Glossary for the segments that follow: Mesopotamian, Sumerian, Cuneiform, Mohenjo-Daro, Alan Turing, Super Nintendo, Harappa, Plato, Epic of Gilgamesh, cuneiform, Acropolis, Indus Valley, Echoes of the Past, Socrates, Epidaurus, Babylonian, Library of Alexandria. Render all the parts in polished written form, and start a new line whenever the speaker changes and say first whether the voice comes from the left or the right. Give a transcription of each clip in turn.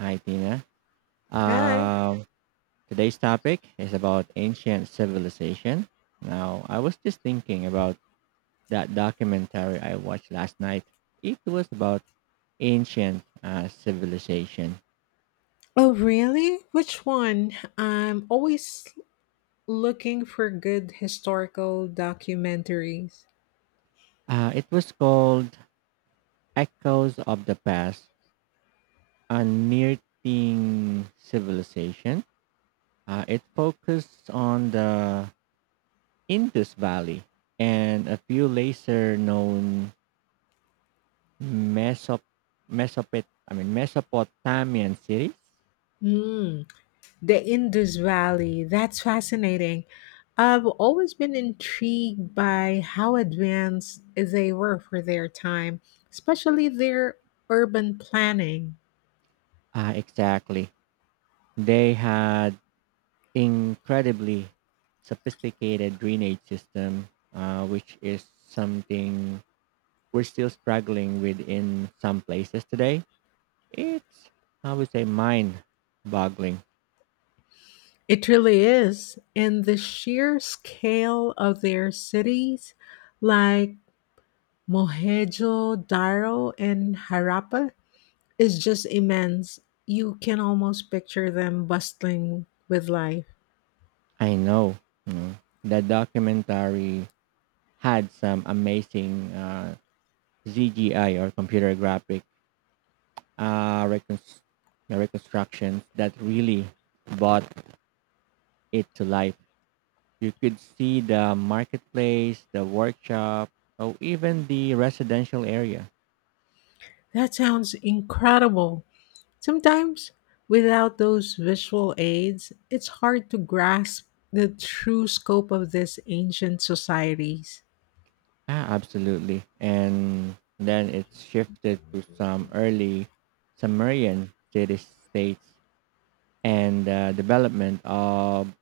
right: Hi, Tina.
left: Hi.
right: Um, today's topic is about ancient civilization. Now, I was just thinking about that documentary I watched last night. It was about ancient civilization.
left: Oh, really? Which one? I'm always looking for good historical documentaries.
right: It was called Echoes of the Past, a near-thing civilization. It focused on the Indus Valley and a few lesser known Mesop Mesopotamian cities?
left: Mm, the Indus Valley. That's fascinating. I've always been intrigued by how advanced they were for their time, especially their urban planning.
right: Ah, exactly. They had incredibly sophisticated drainage system, which is something we're still struggling with in some places today. It's, I would say, mind-boggling.
left: It really is. And the sheer scale of their cities, like Mohenjo-Daro and Harappa, is just immense. You can almost picture them bustling with life.
right: I know. mm. The documentary had some amazing CGI or computer graphic uh, reconst- the reconstructions that really brought it to life. You could see the marketplace, the workshop, or even the residential area.
left: That sounds incredible. Sometimes, without those visual aids, it's hard to grasp the true scope of these ancient societies.
right: Ah, absolutely. And then it shifted to some early Sumerian city states and development of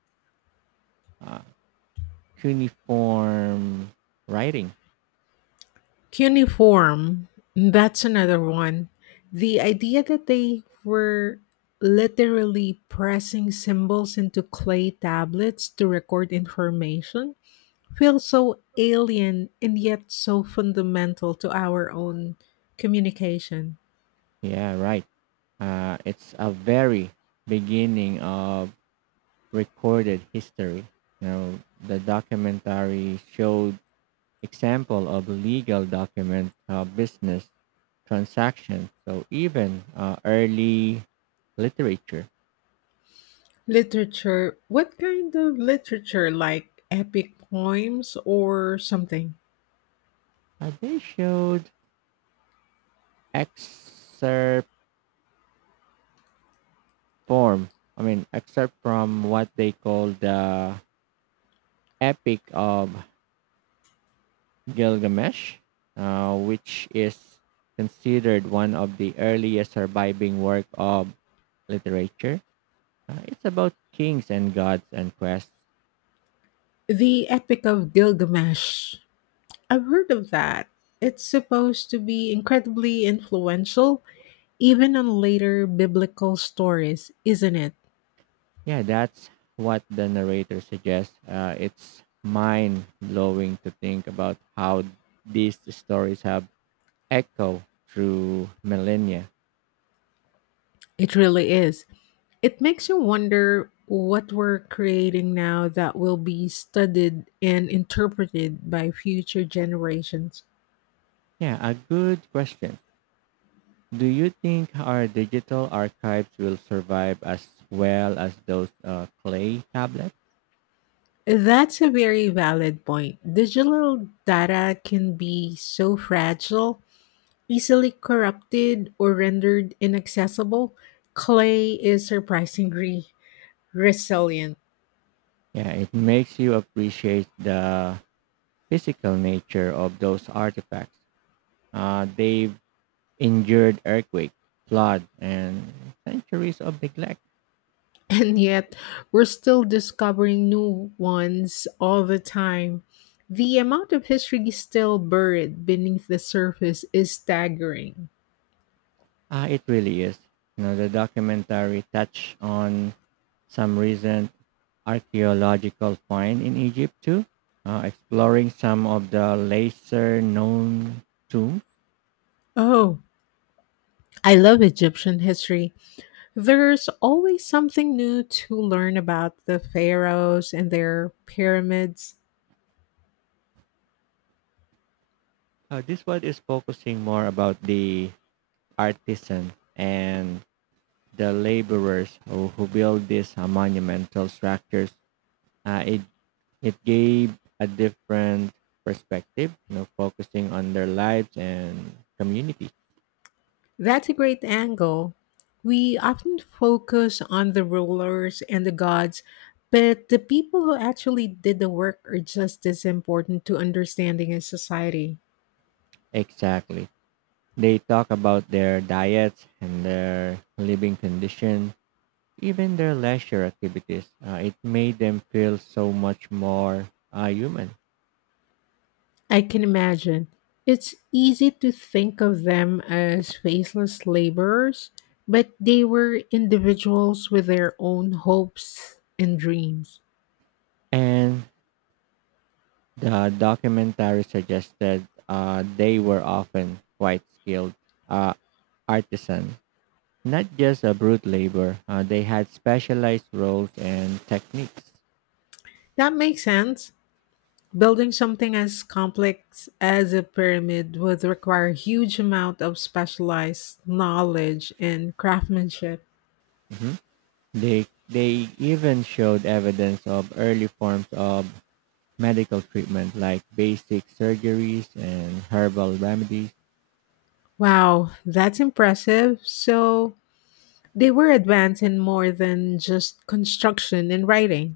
right: uh, cuneiform writing.
left: Cuneiform, that's another one. The idea that they were literally pressing symbols into clay tablets to record information feels so alien and yet so fundamental to our own communication.
right: Yeah, right. It's a very beginning of recorded history. You know, the documentary showed example of legal document business transactions. So even early literature,
left: Literature, what kind of literature, like epic poems or something?
right: they showed excerpt form. I mean, excerpt from what they call the Epic of Gilgamesh, which is considered one of the earliest surviving work of literature. It's about kings and gods and quests.
left: The Epic of Gilgamesh. I've heard of that. It's supposed to be incredibly influential, even on later biblical stories, isn't it?
right: Yeah, that's what the narrator suggests. It's mind blowing to think about how these stories have echoed through millennia.
left: It really is. It makes you wonder what we're creating now that will be studied and interpreted by future generations.
right: Yeah, a good question. Do you think our digital archives will survive as well as those clay tablets?
left: That's a very valid point. Digital data can be so fragile, easily corrupted, or rendered inaccessible. Clay is surprisingly resilient.
right: Yeah, it makes you appreciate the physical nature of those artifacts. They've endured earthquake, flood, and centuries of neglect.
left: And yet, we're still discovering new ones all the time. The amount of history still buried beneath the surface is staggering.
right: Ah, it really is. You know, the documentary touched on some recent archaeological find in Egypt too, exploring some of the lesser known tombs.
left: Oh, I love Egyptian history. There's always something new to learn about the pharaohs and their pyramids.
right: This one is focusing more about the artisan and the laborers who build these monumental structures. Uh, it It gave a different perspective, you know, focusing on their lives and community.
left: That's a great angle. We often focus on the rulers and the gods, but the people who actually did the work are just as important to understanding a society.
right: Exactly. They talk about their diets and their living condition, even their leisure activities. It made them feel so much more human.
left: I can imagine. It's easy to think of them as faceless laborers, but they were individuals with their own hopes and dreams.
right: And the documentary suggested they were often quite skilled uh, artisan, not just a brute labor. They had specialized roles and techniques.
left: That makes sense. Building something as complex as a pyramid would require a huge amount of specialized knowledge and craftsmanship.
right: Mhm. They even showed evidence of early forms of medical treatment like basic surgeries and herbal remedies.
left: Wow, that's impressive. So they were advanced in more than just construction and writing.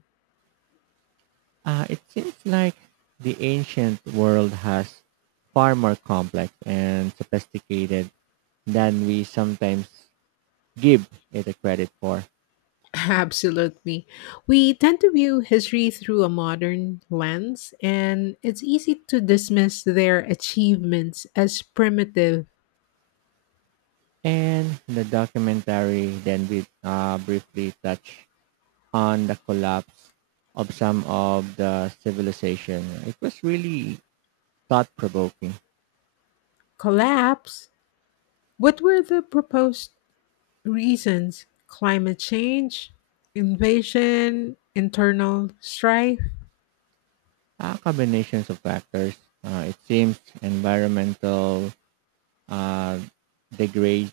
right: It seems like the ancient world has far more complex and sophisticated than we sometimes give it a credit for.
left: Absolutely. We tend to view history through a modern lens, and it's easy to dismiss their achievements as primitive.
right: And the documentary then we briefly touch on the collapse of some of the civilization. It was really thought provoking.
left: Collapse. What were the proposed reasons? Climate change, invasion, internal strife?
right: Combinations of factors. It seems environmental uh, degrade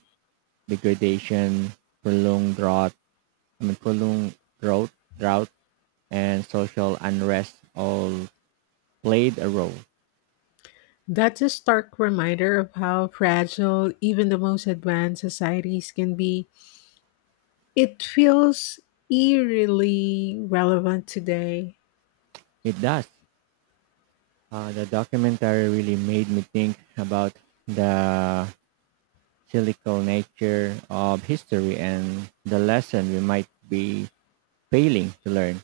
right: degradation, prolonged drought. Prolonged drought, drought, and social unrest all played a role.
left: That's a stark reminder of how fragile even the most advanced societies can be. It feels eerily relevant today.
right: It does. The documentary really made me think about the cyclical nature of history and the lesson we might be failing to learn.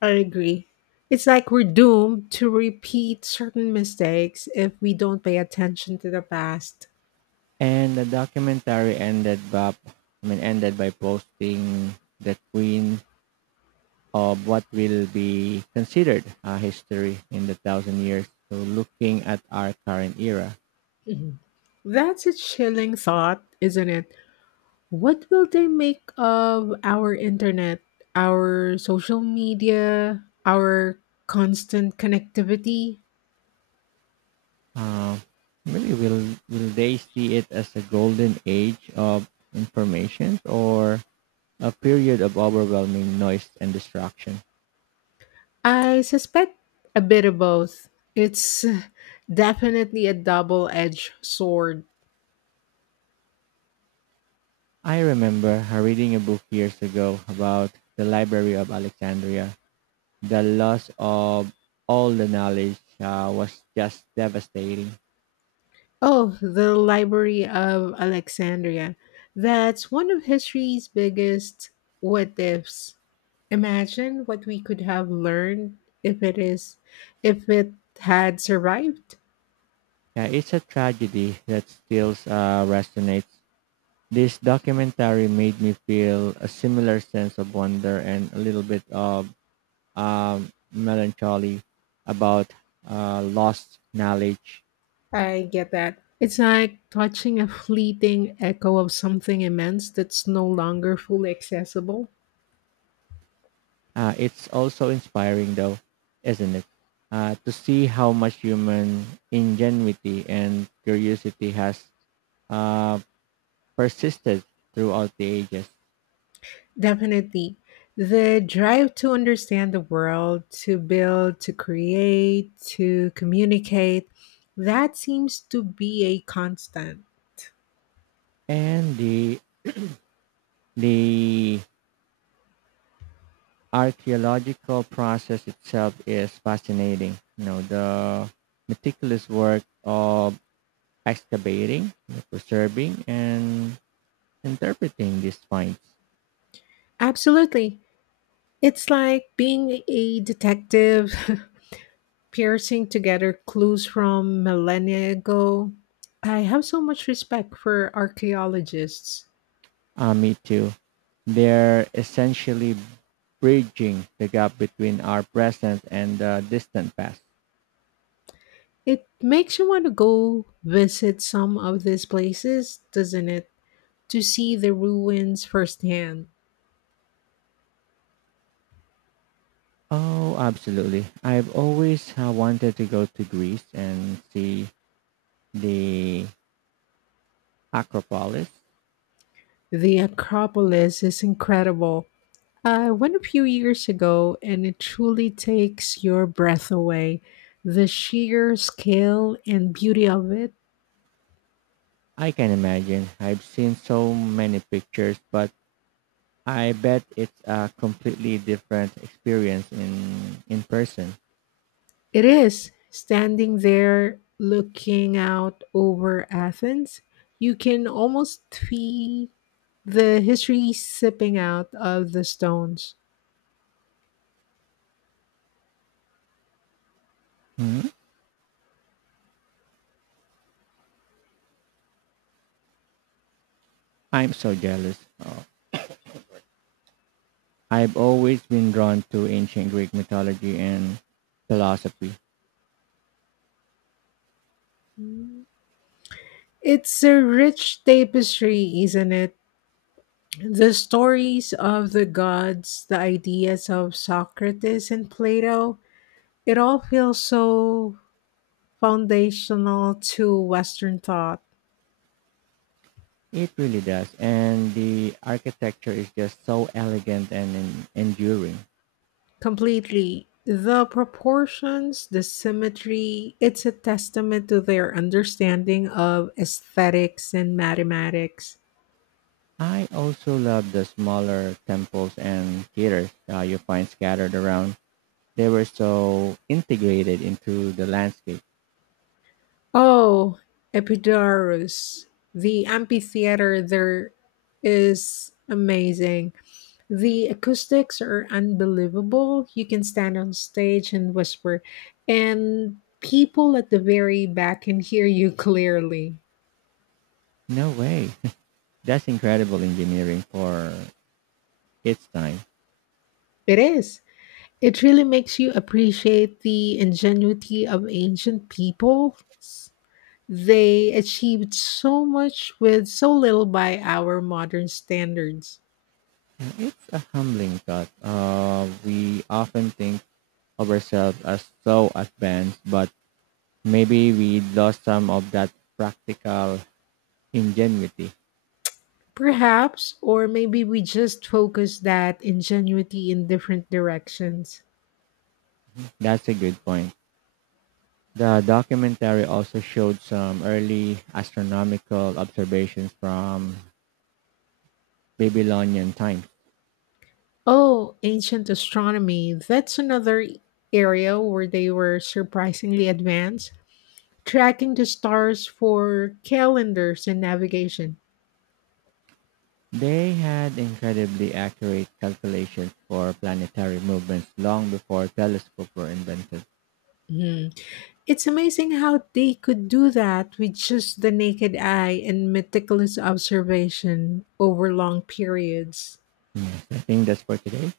left: I agree. It's like we're doomed to repeat certain mistakes if we don't pay attention to the past.
right: And the documentary ended by posting the queen of what will be considered a history in the thousand years. So looking at our current era,
left: Mhm. That's a chilling thought, isn't it? What will they make of our internet, our social media, our constant connectivity?
right: uh, maybe will they see it as a golden age of information or a period of overwhelming noise and distraction?
left: I suspect a bit of both. It's definitely a double edged sword.
right: I remember reading a book years ago about the Library of Alexandria the loss of all the knowledge was just devastating.
left: Oh, the Library of Alexandria. That's one of history's biggest what ifs. Imagine what we could have learned if it is if it had survived.
right: Yeah, it's a tragedy that still resonates. This documentary made me feel a similar sense of wonder and a little bit of melancholy about lost knowledge.
left: I get that. It's like touching a fleeting echo of something immense that's no longer fully accessible.
right: It's also inspiring, though, isn't it? To see how much human ingenuity and curiosity has uh, persisted throughout the ages,
left: Definitely. The drive to understand the world, to build, to create, to communicate, that seems to be a constant.
right: and the archaeological process itself is fascinating. You know, the meticulous work of excavating, preserving, and interpreting these finds.
left: Absolutely. It's like being a detective, piercing together clues from millennia ago. I have so much respect for archaeologists.
right: Me too. They're essentially bridging the gap between our present and the distant past.
left: It makes you want to go visit some of these places, doesn't it? To see the ruins firsthand.
right: Oh, absolutely. I've always wanted to go to Greece and see the Acropolis?
left: The Acropolis is incredible. I went a few years ago and it truly takes your breath away. The sheer scale and beauty of it.
right: I can imagine. I've seen so many pictures, but I bet it's a completely different experience in person.
left: It is. Standing there looking out over Athens, you can almost feel the history sipping out of the stones.
right: Mhm. I'm so jealous. Oh, I've always been drawn to ancient Greek mythology and philosophy.
left: It's a rich tapestry, isn't it? The stories of the gods, the ideas of Socrates and Plato, it all feels so foundational to Western thought.
right: It really does, and the architecture is just so elegant and enduring.
left: Completely. The proportions, the symmetry, it's a testament to their understanding of aesthetics and mathematics.
right: I also love the smaller temples and theaters you find scattered around. They were so integrated into the landscape.
left: Oh, Epidaurus. The amphitheater there is amazing. The acoustics are unbelievable. You can stand on stage and whisper, and people at the very back can hear you clearly.
right: No way. That's incredible engineering for its time.
left: It is. It really makes you appreciate the ingenuity of ancient people. They achieved so much with so little by our modern standards.
right: And It's a humbling thought. We often think of ourselves as so advanced, but maybe we lost some of that practical ingenuity.
left: Perhaps, or maybe we just focus that ingenuity in different directions.
right: That's a good point. The documentary also showed some early astronomical observations from Babylonian times.
left: Oh, ancient astronomy. That's another area where they were surprisingly advanced, tracking the stars for calendars and navigation.
right: They had incredibly accurate calculations for planetary movements long before telescopes were invented.
left: Hmm. It's amazing how they could do that with just the naked eye and meticulous observation over long periods.
right: I think that's for today.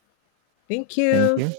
left: Thank
right: Thank
left: you.
right: you.